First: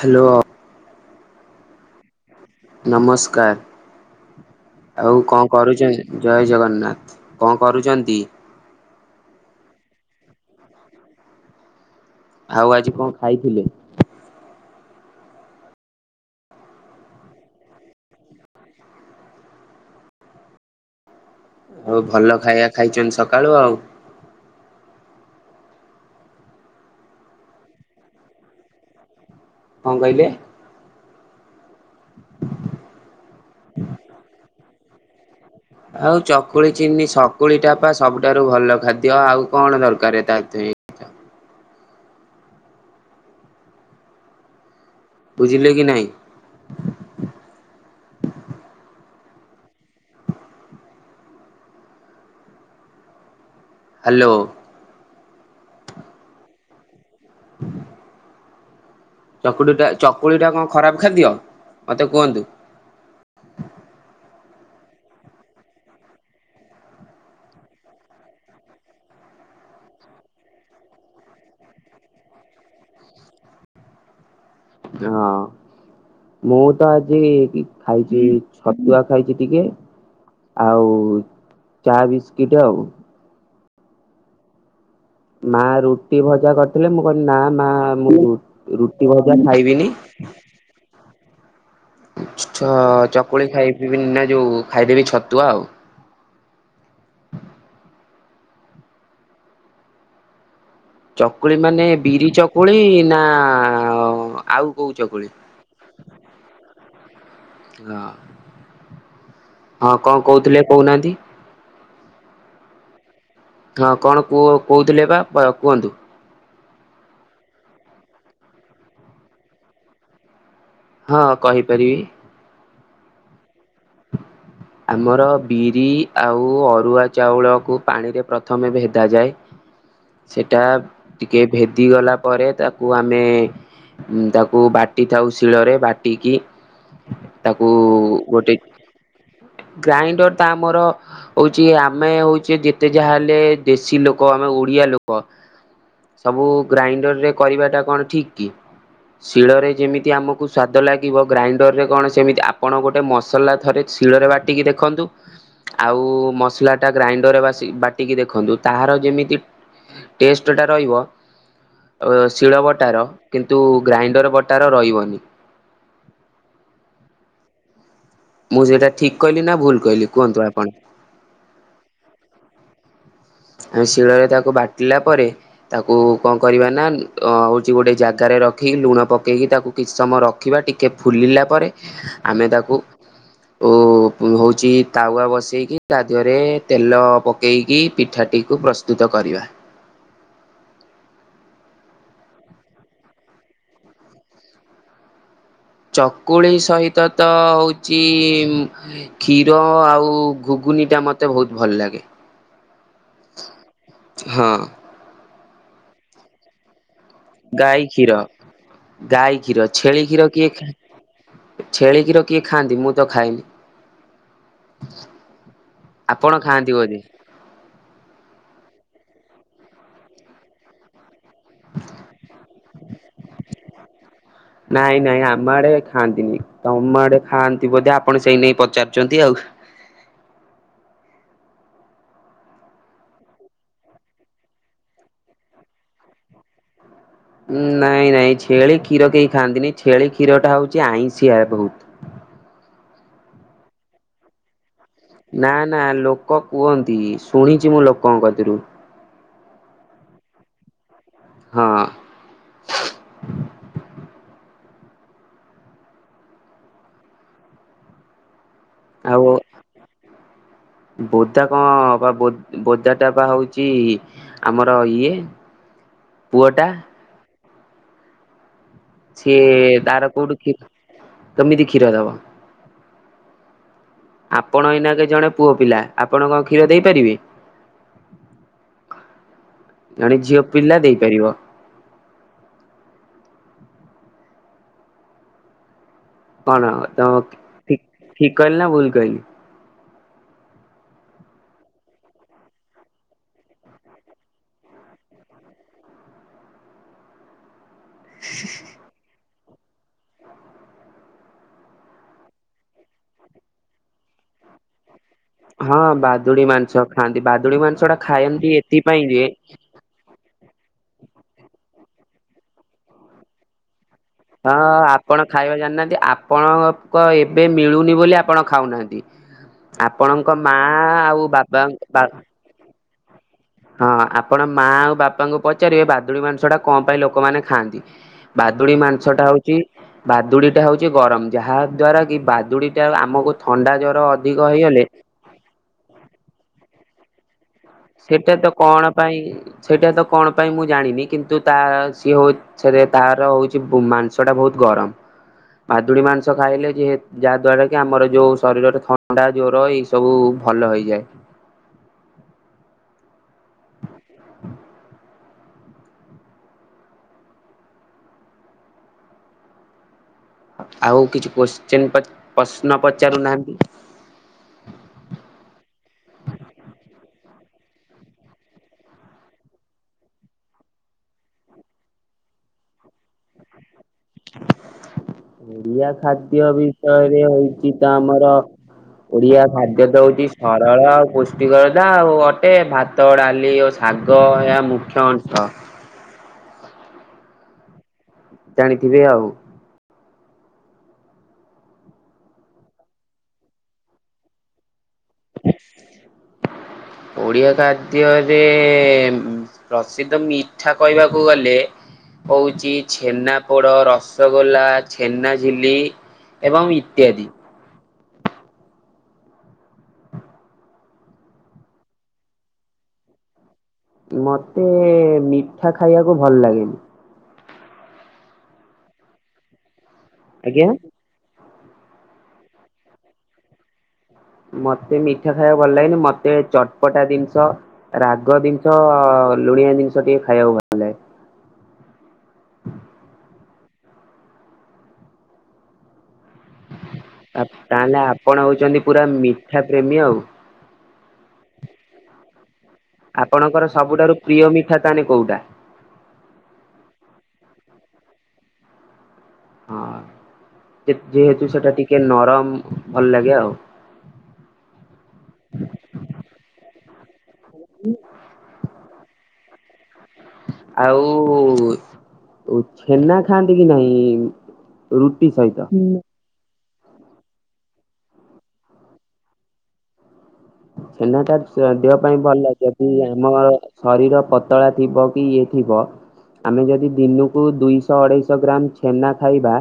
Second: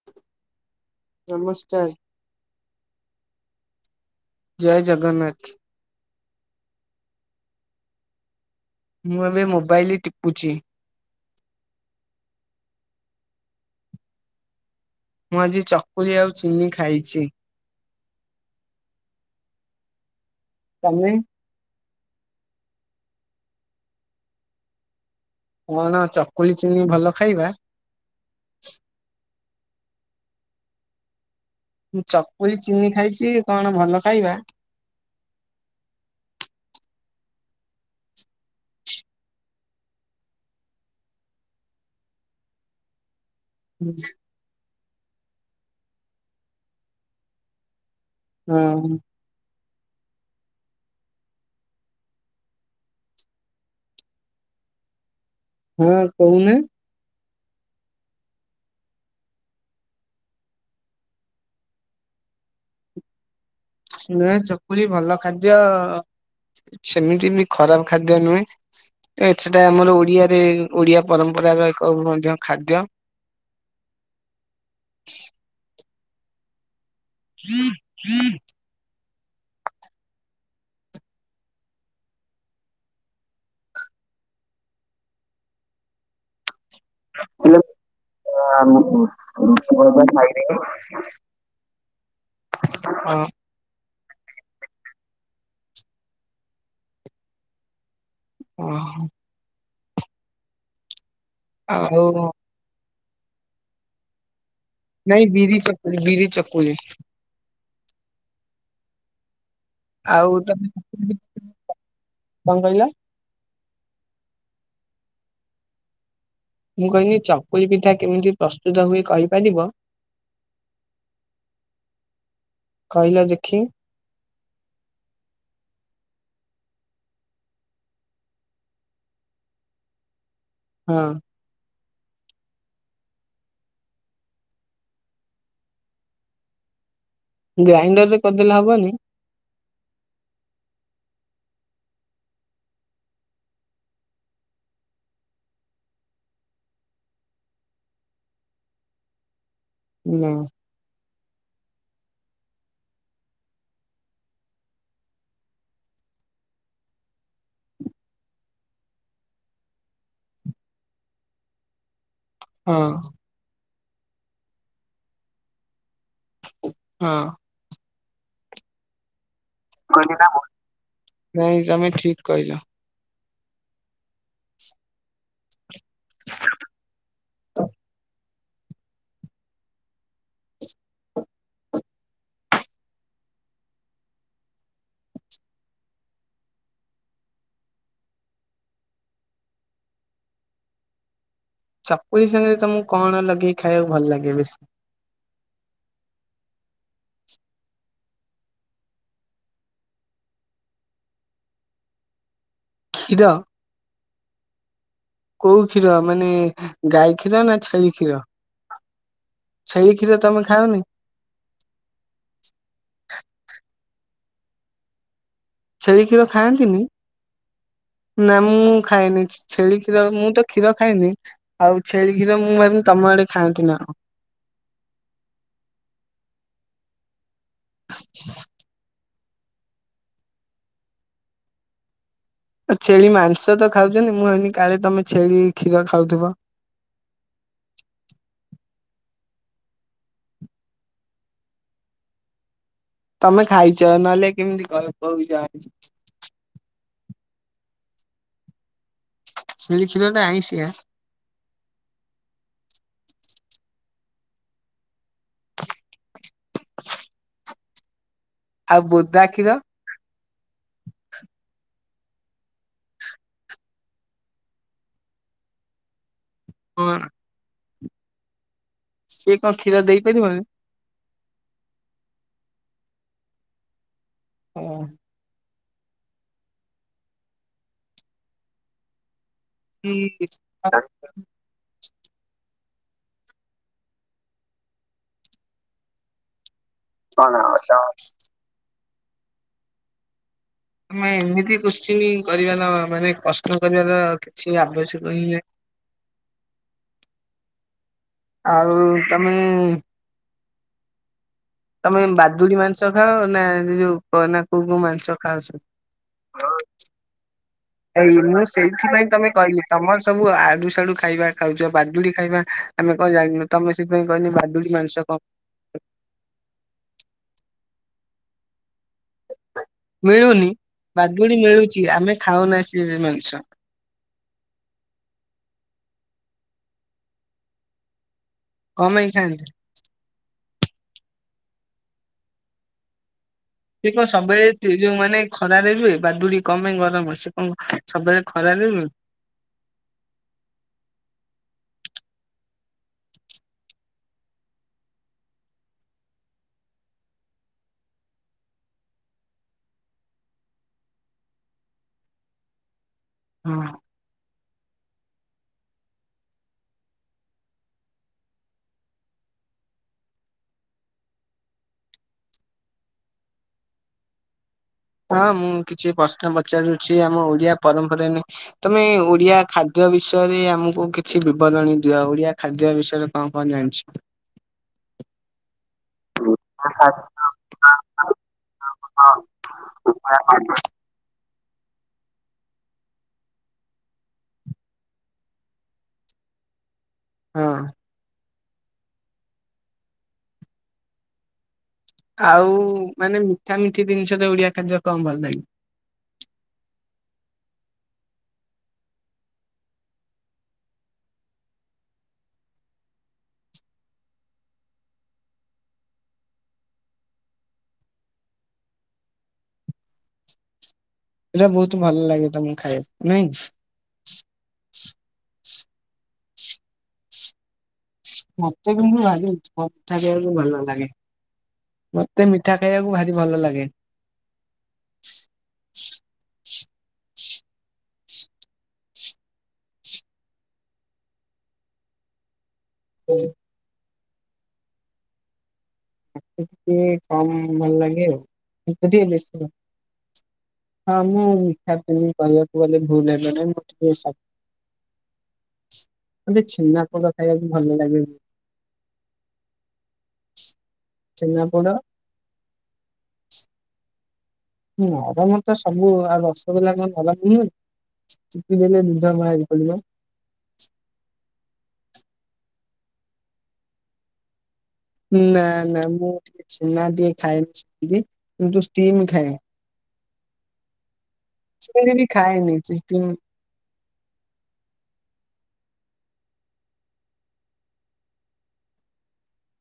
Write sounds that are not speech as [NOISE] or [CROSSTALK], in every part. Hello. ନମସ୍କାର। ନମସ୍କାର ଜୟ ଆଉ କଣ ଜଗନ୍ନାଥ। କରୁଚନ୍ତି? ଜୟେ ଜଗନ୍ନାଥ କଣ କରୁଚନ୍ତି? ମୁଁ ଏବେ ମୋବାଇଲ ଟିପୁଚି। ଆଉ ଆଜି କଣ ଖାଇଥିଲେ? ମୁଁ ଆଜି ଚକୁଳି ଆଉ ଚିନି ଖାଇଚି। ତମେ? ହୋଉ ଭଲ ଖାଇବା ଖାଇଚନ୍ତି ସକାଳୁ ଆଉ। କଣ ଚକୁଳି ଚିନି ଭଲ ଖାଇବା? କଣ କହିଲେ? ଚକୁଲି ଚିନି ଖାଇଚି କଣ ଭଲ ଖାଇବା? ଆଉ ଚକୁଳି ଚିନି ସକୁଳି ଟା ପା ସବୁଠାରୁ ଭଲ ଖାଦ୍ୟ ଆଉ କଣ ଦରକାର ତା ଦିଅର ହେଁ। ବୁଝିଲେ କି ନାଇଁ। ହଁ। ହ୍ୟାଲୋ। କଣ କହୁନା। [INAUDIBLE] ଚକୁଳି ଟା ଚକୁଳି ଟା କଣ ଖରାପ ଖାଦ୍ୟ। ମୋତେ କୁହନ୍ତୁ। ନୁହେଁ ଚକୁଳି ଭଲ ଖାଦ୍ୟ। ସେମିତି ବି ଖରାପ ଖାଦ୍ୟ ନୁହେଁ। ଏ ସେଟା ଆମର ଓଡିଆରେ ଓଡିଆ ପରମ୍ପରାର ଏକ ମଧ୍ୟ ଖାଦ୍ୟ। [INAUDIBLE] ହଁ ମୁଁ ତ ଆଜି ଖାଇଛି ଛତୁଆ। ଖାଇଛି ଟିକେ ଆଉ ଚା ବିସ୍କିଟ ଆଉ। ମା ରୁଟି ଭଜା କ। ଥିଲେ ମୁଁ କହିଲି ନା ହଁ ମା ମୁଁ ରୁଟି ଭଜା ଖାଇବିନି। ଚକୁଳି ଖାଇବି ନା ଯୋଉ ଖାଇଦେବି ଛତୁଆ ଆଉ। ଓ ହୋ। ଚକୁଳି ମାନେ ଆଉ ବିରି ଚକୁଳି ନା। ଆଉ କୋଉ ଚକୁଳି? ନାଇଁ ବିିରି ଚକୁ ବିିରି ଚକୁଳି। ହଁ କଣ ଆଉ କହୁଥିଲେ ତମେ ଚକୁଳି କହୁନାହାନ୍ତି। ପିଠା- କଣ କହିଲ। ହଁ କଣ କୁ କହୁଥିଲେ ବା କୁହନ୍ତୁ। ମୁଁ କହିଲି ଚକୁଲ ପିଠା କେମିତି ପ୍ରସ୍ତୁତ ହୁଏ କହିପାରିବ? ହଁ କହିପାରିବି। କହିଲା ଦେଖି? ଆମର ବିରି ଆଉ ଅରୁଆ ଚାଉଳକୁ ପାଣିରେ ପ୍ରଥମେ ଭେଦାଯାଏ। ସେଟା ହଁ ଟିକେ ଭେଦି ଗଲା ପରେ ତାକୁ ଆମେ ତାକୁ ବାଟି ଥାଉ ଶିଳରେ ବାଟିକି ତାକୁ ଗ୍ରାଇଣ୍ଡରରେ କରିଦେଲେ ଗୋଟେ ହବନି ହ ଗ୍ରାଇଣ୍ଡର ତ ଆମର ହଉଛି ଆମେ ହଉଛେ ଯେତେ ଯାହା ହେଲେ ଦେଶୀ ଲୋକ ଆମେ ଓଡି ଆ ଲୋକ। ସବୁ ଗ୍ରାଇଣ୍ଡର ରେ କରିବା ଟା କଣ ଠିକ କି ଶିଳରେ ଯେମିତି ନା ଆମକୁ ସ୍ଵାଦ ଲାଗିବ ଗ୍ରାଇଣ୍ଡର ରେ କଣ ସେମିତି ଆପଣ ଗୋଟେ ମସଲା ଥରେ ଶିଳରେ ବାଟିକି ଦେଖନ୍ତୁ। ଆଉ ମସଲା ଟା ଗ୍ରାଇଣ୍ଡରରେ ବାଟିକି ଦେଖନ୍ତୁ ତାହାର ଯେମିତି ଟେଷ୍ଟ ଟା ରହିବ ଶିଳ ହଁ ବଟାର କିନ୍ତୁ ଗ୍ରାଇଣ୍ଡର ବଟାରେ ରହିବନି। ହଁ। ମୁଁ ସେଇଟା ଠିକ କହିଲି ନା ଭୁଲ କହିଲି କୁହନ୍ତୁ ଆପଣ। ନାଇଁ ତମେ ଠିକ କହିଲ ଆମେ ଶିଳରେ ତାକୁ ବାଟିଲା ପରେ ତାକୁ କଣ କରିବା ନା ହଉଛି ଗୋଟେ ଜାଗାରେ ରଖିକି ଲୁଣ ପକାଏକି ତାକୁ କିଛି ସମୟ ଟିକ ଫିଲା ପରେ ଆମେ ତାକୁ ଓ ହଉଛି ତାୱା ବସେଇକି ତା ଦେହରେ ତେଲ ପକେଇକି ପିଠାଟିକୁ ପ୍ରସ୍ତୁତ କରିବା। ଚକୁଲି ସାଙ୍ଗରେ ତମକୁ କଣ ଲଗେଇି ଖାଇବାକୁ ଭଲ ଲାଗେ ବେଶୀ? ଚକୁଳି ସହିତ ତ ହଉଚ କ୍ଷୀର ଆଉ ଘୁ କୁନି ଟା ମତେ ବହୁତ ଭଲ ଲାଗେ। କ୍ଷୀର ହଁ। କୋଉ କ୍ଷୀର ମାନେ ଗାଈ କ୍ଷୀର ନା ଗାଈ ଛେଳି କ୍ଷୀର ଗାଈ କ୍ଷୀର ଛେଳି କ୍ଷୀର କିଏ ଖା ଛେଳିକ୍ଷୀର କିଏ ଖାଆନ୍ତି ମୁଁ ତ ଖାଇନି। ଛେଳି କ୍ଷୀର ଖାଆନ୍ତିନି ନା ମୁଁ ଖାଇଏନି ଛଳି କ୍ଷୀର ମୁଁ ତ କ୍ଷୀର ଖାଇନି ଆଉ ଛେରି ଖିର ମୁଁ ଏି ତମ ଆଡେ ଖାଆନ୍ତି ନା କଣ। ନାଇଁ ନାଇଁ ଆମ ଆଡେ ଖାଆନ୍ତିନି। ତମ ଆଡେ ଖାଆନ୍ତି ବୋଧ ଆପଣ ସେଇ ନେଇ ପଚାରୁଛନ୍ତି ଆଉ। ଛେଳି ମାଂସ ତ ଖାଉଛନ୍ତି ମୁଁ ଭାବିଲି କାଲେ ତମେ ଛେଳି କ୍ଷୀର ଖାଉଥିବ। ନାଇଁ ନାଇଁ ଛେଳି କ୍ଷୀର କେହି ଖାଆନ୍ତିନି ଛେଳି କ୍ଷୀର ଟା ହଉଛି ଆଇଁଷିଆ ବହୁତ। ହ ତମେ ଖାଇଛ ନହେଲେ କେମିତି କ କହୁଛ ନା ନା ଲୋକ କୁହନ୍ତି ଶୁଣିଛି ମୁଁ ଲୋକଙ୍କ କତିରୁ। ଛେଳି କ୍ଷୀର ଟା ଆଁସିଆ। ହଁ। ଆଉ ବୁଦା କ୍ଷୀର? ବୋଦା କଣ ବା ବୋଦା ଟା ବା ହଉଛି ଆମର ଇଏ ପୁଅଟା। କଣ କଣ ସିଏ କ୍ଷୀର ତାର କୋଉଠି ଦେଇପାରିବନି କ୍ଷୀର କେମିତି କ୍ଷୀର ଦବ। ଆପଣ ଏଇନାକେ ଜଣେ ପୁଅ ପିଲା ଆପଣ କଣ କ୍ଷୀର ଦେଇପାରିବେ। ଜଣେ କି ଝିଅ ପିଲା ଦେଇପାରିବ। କଣ ତ କଣ ଠି ଠିକ୍ କହିଲି ନା ଭୁଲ କହିଲି? ମ ଏମିତି କରୁଚ କରାର ମାନେ କଷ୍ଟ କରିବାର କିଛି ଆବଶ୍ୟକ ହିଁ ନାହିଁ। ହ ଆଉ ତମେ ତମେ ବାଦୁଡି ମାଂସ ଖାଅ ନା ଯୋଉ କ କ ମାଂସ ଖାଅ ସବୁ? ହଁ ବାଦୁଡି ମାଂସ ଖାଆନ୍ତି ବାଦୁ ଏଇ ମୁଁ ସେଇଥି ପାଇଁ ତ କହିଲି ତମ ସ ସବୁ ଆଡୁ ସାଡୁ ଖାଇବା ଖାଉଚ ବାଦୁଡି ଖାଇବା ଆମେ କଣ ଜାଣିନୁ ତମେ ସେଥିପାଇଁ କହିଲି ହଁ ବାଦୁଡି ମାଂସ କଣ ଆପଣ ଖାଇବା ଜାଣିନାହାନ୍ତି ଆପଣଙ୍କ ଏବେ ମିଳୁନି ବୋଲି ଆପଣ ଖାଉନାହାନ୍ତି। ଇ ଆପଣଙ୍କ ମିଳୁନି ମା ଆଉ ବାବାଵା ଇଜି ମାଂସ। ହଁ ଆପଣ ମା ଆଉ ବାପାଙ୍କୁ ପଚାରିବେ ବାଦୁଡି ମାଂସ ଟା କଣ ପାଇଁ ଲୋକମାନେ ଖାଆନ୍ତି? ବାଦୁଡ଼ି କଣ ପାଇଁ ମାଂସଟା ଖାଆନ୍ତି ହଉଚି ବାଦୁଡ଼ି ସେଇଟା ହଉଚି ଗରମ ଯାହା ଦ୍ଵାରା କି ବାଦୁଡ଼ିଟା ଆମ କୁ ସେ କଣ ସମ୍ଭୟ ଯୋଉ ମାନେ ଖରାାରେରେ ହୁଏ ବାଦୁଡି କମ ମାଇଁ ଗରମ ହୁଏ। ସେଇଟା ତ କଣ ପାଇଁ ସେଇଟା ତ କଣ ପାଇଁ ମୁଁ ଜାଣିନି କିନ୍ତୁ ତା କିଏ ଉଛ ରେ ତାର ହଉଛି ମାଂସ ଟା ବହୁତ ଗରମ। ଭାଦୁଡି ମାଂସ ଖାଇଲେ ଯେ ଯାହା ଦ୍ଵାରା କି ଆମର ଯୋଉ ଶରୀରରେ ଥଣ୍ଡା ଜ୍ଵର ଏଇ ସବୁ ଭଲ ହେଇଯାଏ। ଉଁ। [INAUDIBLE] ଆଉ କିଛି କୋଶ୍ଚିନ୍ ପ୍ରଶ୍ନ ପଚାରୁାନାହାନ୍ତି। ହଁ ମୁଁ କିଛି ପ୍ରଶ୍ନ ପଚାରୁଛି ଆମ ଓଡିଆ ପରମ୍ପରା ନେଇ ତମେ ଓଡିଆ ଖାଦ୍ୟ ବିଷୟରେ ଆମକୁ କିଛି ବିବରଣୀ ଦିଅ ଓଡିଆ ଖାଦ୍ୟ ବିଷୟରେ କଣ କଣ ଜାଣିଛ। ଓଡିଆ ଖାଦ୍ୟ ବିଷୟରେ ହଉଚି ତ ଆମର ଓଡିଆ ଖାଦ୍ୟ ତ ହଉଚି ସରଳ ଆଉ ପୋ କରଦା ଆଉ ଅଟେ ଭାତ ଡାଲି ଓ ଶାଗ ଏହା ମୁଖ୍ୟ ଅଂଶ। ହଁ। ଜାଣିଥିବେ ଆଉ। ଆଉ ମାନେ ମିଠା ମିଠି ଦିନିଷରେ ଓଡିଆ କାର୍ଯ୍ୟ କଣ ଭଲ ଲାଗେ? [INAUDIBLE] ଓଡ଼ିଆ ଖାଦ୍ୟରେ ପ୍ରସିଦ୍ଧ ମିଠା କହିବାକୁ ଗଲେ ହଉଚ ଛେନା ପୋଡ ରସଗୋଲା ଛେନାଝିଲି ଏବଂ ଇତ୍ୟାଦି। ଏଇଟା ବହୁତ ଭଲ ଲାଗେ ତମକୁ ଖାଇବା ନାଇ? ମତେ ମିଠା ଖାଇବାକୁ ଭଲ ଲାଗେନି ମତେ କିନ୍ତୁ [UNINTELLIGIBLE] ଭଲ ଆଜ୍ଞା ଲାଗେ। ମତେ ମିଠା ଖାଇବାକୁ ଭାରି ଭଲ ଲାଗେ। ମତେ ମିଠା ଖାଇବାକୁ ଭଲ ଲାଗେନି ମତେ ଚଟପଟା ଦିନିଷ ରାଗ ଦିନିଷ ଲୁଣିଆ ଜିନିଷ ଟିକେ ଖାଇବାକୁ ଭଲ ଲାଗେ। [INAUDIBLE] [UNINTELLIGIBLE] କମ୍ ଲାଗେ ଭଲ ତାହେଲେ ଲାଗେ ଆଉ ଆପଣ ହଉଛନ୍ତି ମୋତେ ପୁରା ଟିକେ ବେଶୀ ଭ ମିଠା ପ୍ରେମୀ ଆଉ ହଁ ମୁଁ ମିଠା ବି ଭଲ ଗଲେ ଭୂଲୁ ହେବ ଆପଣଙ୍କର ସବୁଠାରୁ ପ୍ରିୟ ମିଠା ତାହେଲେ କୋଉଟା ନାଇଁ ଛେନା ପୋଡ଼ ଖାଇବାକୁ ଭଲ ଲାଗେ। ହଁ ଯେ ଯେହେତୁ ଛେନାପୋଡ ସେଟା ଟିକେ ନରମ। ଭଲ ଲାଗେ ଆଉ ନରମ। ତ ସବୁ ଆଉ ରସଗୋଲା କଣ ନରମ ନୁହଁ। ଚିପି ଦେଲେ ଦୁଧ ବାହାରି ପଡ଼ିବ। ଆଉ ଛେନା ଖାଆନ୍ତି କି ନାହିଁ? ରୁଟି ନା ସହିତ। ନା ମୁଁ ଟିକେ ଛେନା ଟିଏ ଖାଏନି। ସେମିତି କିନ୍ତୁ ଷ୍ଟିମ୍ ଖାଏ। ଛେନାଟା ସ ସେମିତି ଦେହ ବି ପାଇଁ ଭଲ ଖାଏନି ଯଦି କିନ୍ତୁ ଆମ ଶରୀର ପତଳା ଥିବ କି ଇଏ ଥିବ। ଆମେ ଯଦି ଦିନୁକୁ ଦୁଇଶହ ଅଢେଇଶହ ଗ୍ରାମ ଛେନା ଖାଇବା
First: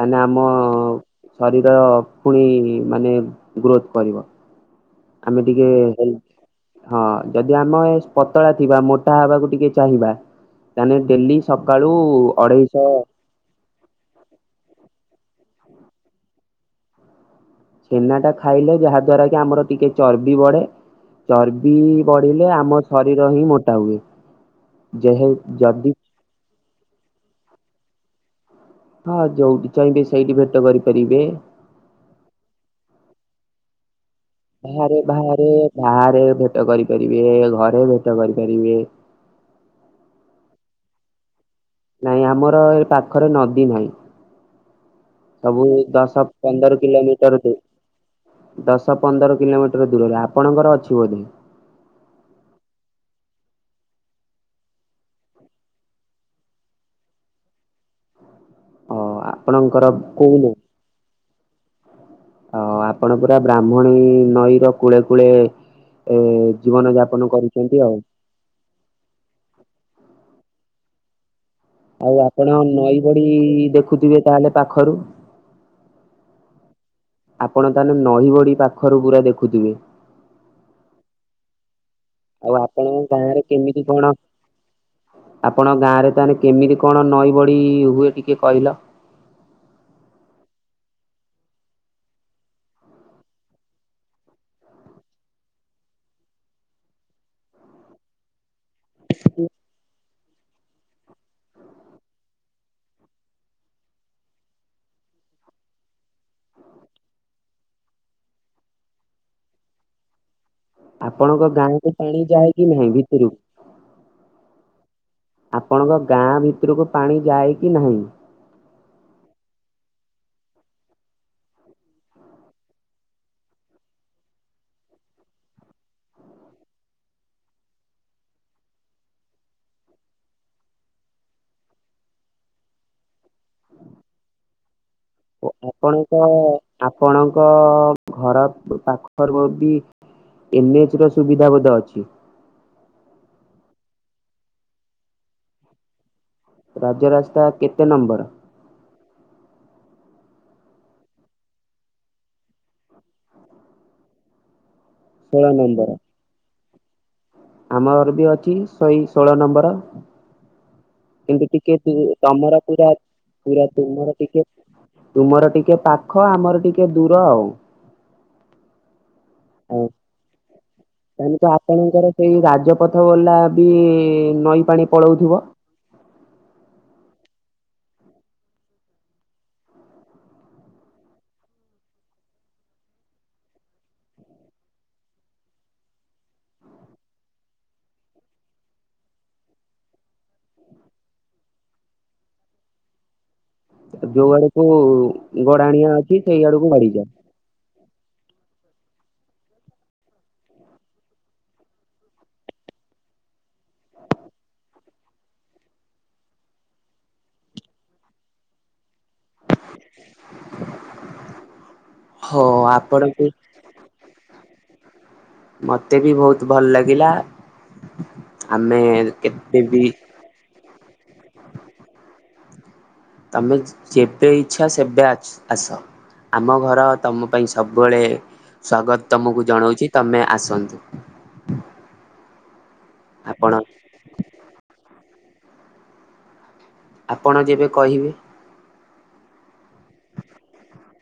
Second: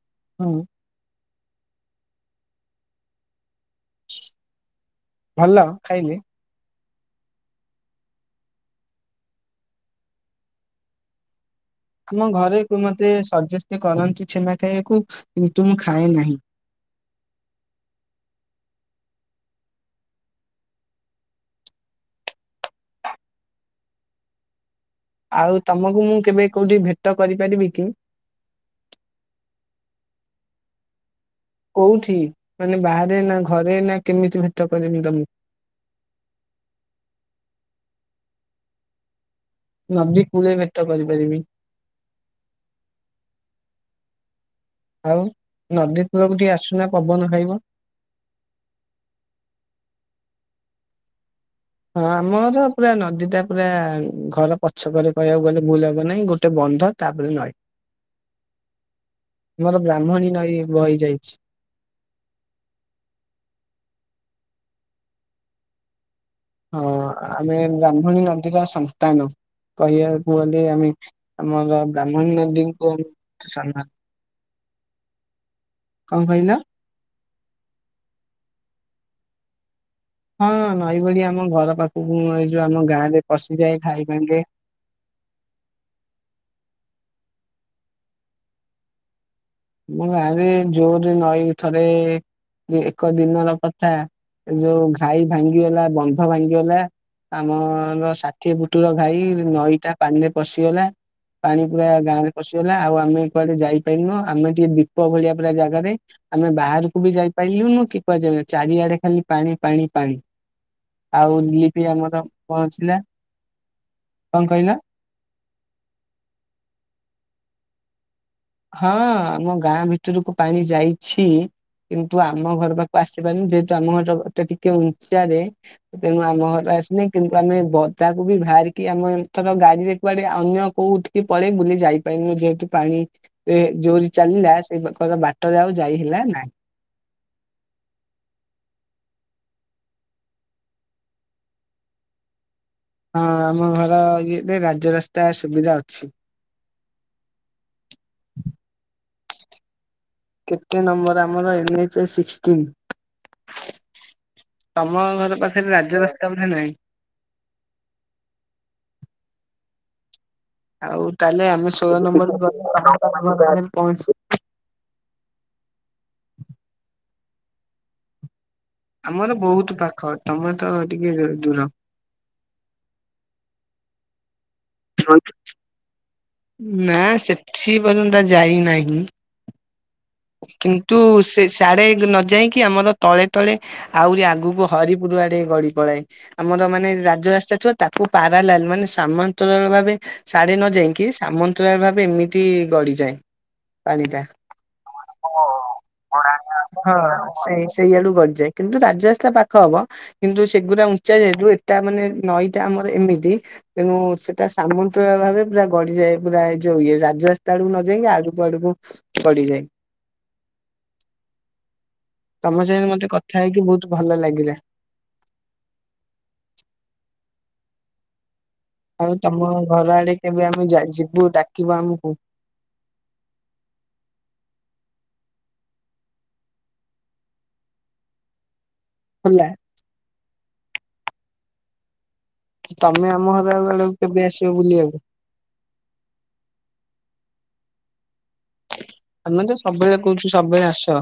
ତାନେ ଆମ ହୁଁ ଶରୀର ପୁଣି ମାନେ ଗ୍ରୋଥ କରିବ। ଆମେ ଭଲ ଟିକେ ହେଲେ ଖାଇଲେ ହଁ ଯଦି ଆମେ ପତଳା ଥିବା ମୋଟା ହବାକୁ ଟିକେ ଚାହିଁବା ତାଲେ ଡେଲି ସକାଳୁ ଆମ ଘରେ ବି ଅଢେଇଶହ ମତେ ସଜେଷ୍ଟ କରନ୍ତି ଛେନା ଖାଇବାକୁ। କିନ୍ତୁ ମୁଁ ଖାଏ ନାହିଁ। ଛେନା ଟା ଖାଇଲେ ଯାହା ଦ୍ଵାରା କି ଆମର ଟିକେ ଚର୍ବି ବଢେ। ଚର୍ବି ବଢିଲେ ଆମ ଶରୀର ହିଁ ମୋଟା ହୁଏ। ଯେହେ ଯଦି କୋଉଠିକି ଭେଟ କରିପାରିବି କି? ହଁ ଯୋଉଠି ଚାହିଁବେ ସେଇଠି ଭେଟ କରିପାରିବେ। କୋଉଠି ମାନେ ବାହାରେ ନା ଘରେ ନା କେମିତି ଭେଟ ବାହାରେ କରିବି ତମକୁ ବାହାରେ ବାହାରେ ଭେଟ କରିପାରିବେ। ଘରେ ଭେଟ ଟ କରି ପାରିବେ। ନଦୀ କୂଳେ ଭେଟ କରିପରିବେ। ନାଇଁ ଆମର ଏ ପାଖରେ ନଦୀ ନାହିଁ। ଆଉ ସବୁ ନଦୀ ଦଶ କୂଳକୁ ଟିକେ ପନ୍ଦର ଆସୁନା ପବନ କିଲୋମିଟର ଦୁ ଖାଇବ ଦଶ ପନ୍ଦର କିଲୋମିଟର ଦୂରରେ ଆପଣଙ୍କର ଅଛି ବୋଧେ? ହଁ ଆମର ପୁରା ନଦୀ ଟା ପୁରା ଘର ପଛକରେ କହିବାକୁ ଗଲେ ଭୁଲ ହବ ନାହିଁ ଗୋଟେ ବଟ ବନ୍ଧ ତାପରେ ନଇ। [INAUDIBLE] ଓ ଆମର ଆପଣଙ୍କର ବ୍ରାହ୍ମଣୀ କୋ ନଈ ବହି ଯାଇଛି। ହ ଆପଣ ପୁରା ବ୍ରାହ୍ମଣୀ ନଈ ର କୂଳେ କୂଳେ ଏ ଜୀବନ ହଁ ଯାପନ ଆମେ କରୁଛନ୍ତି ଆଉ। ବାହ୍ମଣୀ ନଦୀର ସନ୍ତାନ କହିବାକୁ ଗଲେ ଆମେ ଆମର ଆଉ ବ୍ରାହ୍ମଣୀ ଆପଣ ନଦୀଙ୍କୁ ନଈ ବଡି ସମ୍ମାନ ଦେଖୁଥିବେ ତାହେଲେ ପାଖରୁ। କଣ କହିଲ? ଆପଣ ତାନେ ନହି ବ଼ଢି ପାଖରୁ ପୁରା ଦେଖୁଥିବେ। ହଁ ନଈବଳି ଆମ ଘର ପାଖକୁ ଏ ଆଉ ଯୋଉ ଆମ ଆପଣଙ୍କ ଗାଁ ରେ ଗାଁରେ କେମିତି ପଶିଯାଏ କଣ ଘାଇ ଭାଙ୍ଗେ। ଆପଣଙ୍କ ଗାଁ ରେ ତାହେଲେ କେମିତି କଣ ନଈ ବଡି ହୁଏ ଟିକେ କହିଲ? ମୁଁ ଗାଁରେ ଜୋରେ ନଈକୁ ଥରେ ଏକ ଦିନର କଥା ଯୋଉ ଘାଇ ଭାଙ୍ଗିଗଲା ବନ୍ଧ ଭାଙ୍ଗିଗଲା ଆମର ଷାଠିଏ ପୁଟୁର ଭାଇ ନଈଟା ପାଣିରେ ପଶିଗଲା। ପାଣି ପୁରା ଗାଁ ରେ ପଶିଗଲା ଆଉ ଆମେ କୁଆଡେ ଯାଇପାରିନୁ ଆମେ ଟିକଏ ଦୀପ ଭଳିଆ ପୁରା ଜାଗାରେ ଆମେ ବାହାରକୁ ବି ଯାଇପାରିଲୁନୁ କି କୁହାଯା ଚାରିଆଡେ ଖାଲି ପାଣି ପାଣି ପାଣି। ଆଉ ଆପଣଙ୍କ ଗାଁ ରିଲିଫ କ ପାଣି ଆମର ଯାଏ କି ନାହିଁ ପହଞ୍ଚିଲା ଭିତରକୁ? କଣ କହିଲ? ଆପଣଙ୍କ ଗାଁ ଭିତରକୁ ପାଣି ଯାଏ କି ନାହିଁ? ହଁ ଆମ ଗାଁ ଭିତରକୁ ପାଣି ଯାଇଛି। କିନ୍ତୁ ଆମ ଘର ପାଖକୁ ଆସିପାରୁନି ଯେହେତୁ ଆମ ଘରଟା ଟିକେ ଉନ୍ଚାରେ ତେଣୁ ଆମ ଘର ପା କୁ ଆସିନାହିଁ କିନ୍ତୁ ଆମେ ବଧାକୁ ବି ବାହାରିକି ଆମେ ଥର ଗାଡିରେ କୁଆଡେ ଅନ୍ୟ କୋଉ ଉଠିକି ପରେ ବୁଲ ଯାଇପାରନୁ। ଯେହେତୁ ପାଣି ଏ ଜୋରିରେ ଚାଲିଲା ସେର ବା ଓ ଆପଣଙ୍କ ଆପଣଙ୍କ ଘର ପାଖରୁ ବି ଏନ ଏଚ ର ସୁବିଧା ବୋଧେ ଅଛି। ହଁ ଆମ ଘର ଇଏ ରାଜରାସ୍ତା ସୁବିଧା ଅଛି। ରାଜରାସ୍ତା କେତେ ନମ୍ବର? କେତେ ନମ୍ବର ଆମର ଏନ୍ ଏଚ ସିକ୍ଷ୍ଟିନ। ତମ ଘର ଷୋହଳ ପାଖରେ ନମ୍ବର। ରାଜରାସ୍ତା ବୋଧେ ନାହିଁ। ଆମର ବି ଅଛି ଶହେ ଷୋହଳ ନମ୍ବର। ଆଉ ତାହେଲେ କିନ୍ତୁ ଆମେ ଟିକେ ଟି ଷୋହଳ ନମ୍ବର ଗଲେ ତମର ପୁରା ତମ ଘର ପାଖରେ ପୁରା ପହଞ୍ଚି ତୁମର ଟିକେ ତୁମର ଟିକେ ପାଖ, ଆମର ଟିକେ ଦୂର ଆଉ। ଆମର ବହୁତ ହଉ ପାଖ ତମେ ତ ଟିକେ ତାହେଲେ ତ ଦୂର ଆପଣଙ୍କର ସେଇ ରାଜପଥ ବଲା ବି ନଈ ପାଣି ପଳଉଥିବ? ନା ସେଠି ପର୍ଯ୍ୟନ୍ତ ଯାଇନାହିଁ। କିନ୍ତୁ ସେ ସ୍ୟାଡେ ନ ଯାଇକି ଆମର ତଳେ ତଳେ ଆହୁରି ଆଗକୁ ହରିପୂର୍ କୁଆଡେ ଗଡି ପଳଏ ଆମର ମାନେ ରାଜରାସ୍ତା ଥିବ ତାକୁ ପାରାଲାଲ ମାନେ ସାମାନ୍ତରା ଭାବେ ସାଢେ ନ ଯାଇକି ସାମନ୍ତରା ଭାବେ ଏମିତି ଗଡିଯାଏ। ପାଣିଟା। ଯୋଉ ଆଡକୁ ଗଡାଣିଆ ଅଛି ସେଇ ଆଡକୁ ବାଡିଯାଏ। ଡିଯାଏ କିନ୍ତୁ ରାଜରାସ୍ତା ପାଖ ହବ। କିନ୍ତୁ ସେଗୁା ଉଚା ଯେହତୁ ଏଟା ମାନେ ନଈଟା ଆମର ଏମି ତି ତେଣୁ ସେଟା ସାମନ୍ତ ଭାରେ ପୁରା ଗଡିଯାଏ ପୁରା ଯୋଉ ଇଏ ରାଜରାସ୍ତା ଆ ନ ଯାଇକି ଆ ଆଡୁ ଆଡକୁ ଗଡିଯାଏ। ହୋ ତମ ସହିତ ମତେ ଆପଣଙ୍କୁ କଥା ହେଇକି ବୋହୁତ ଭଲ ଲାଗିଲା। ମତେ ବି ବୋହୁତ ଭଲ ଲାଗିଲା। ଆମେ ଆଉ ତମ କେବେ ବି ଘର ଆଡେ କେବେ ଆମେ ଯିବୁ ଡାକିବୁ ଆମକୁ? ତମେ ଯେ-ଯେବେ ଇଚ୍ଛା ସେବେ ଆଚ୍ ଆସ। ଆମ ଘର ତମ ପାଇଁ ସବୁବେଳେ ସ୍ଵାଗତ ତମକୁ ହେଲା। ଜନୌଚି ତମେ ଆସନ୍ତୁ। ତମେ ଆମ ଆପଣ ଘର ବେଳକୁ କେବେ ଆସିବ ବୁଲିବାକୁ? ଆପଣ ଯେବେ କହିବେ। ଆମେ ତ ସବୁବେଳେ କୋହୁଚୁ ସବୁବେଳେ ଆସ।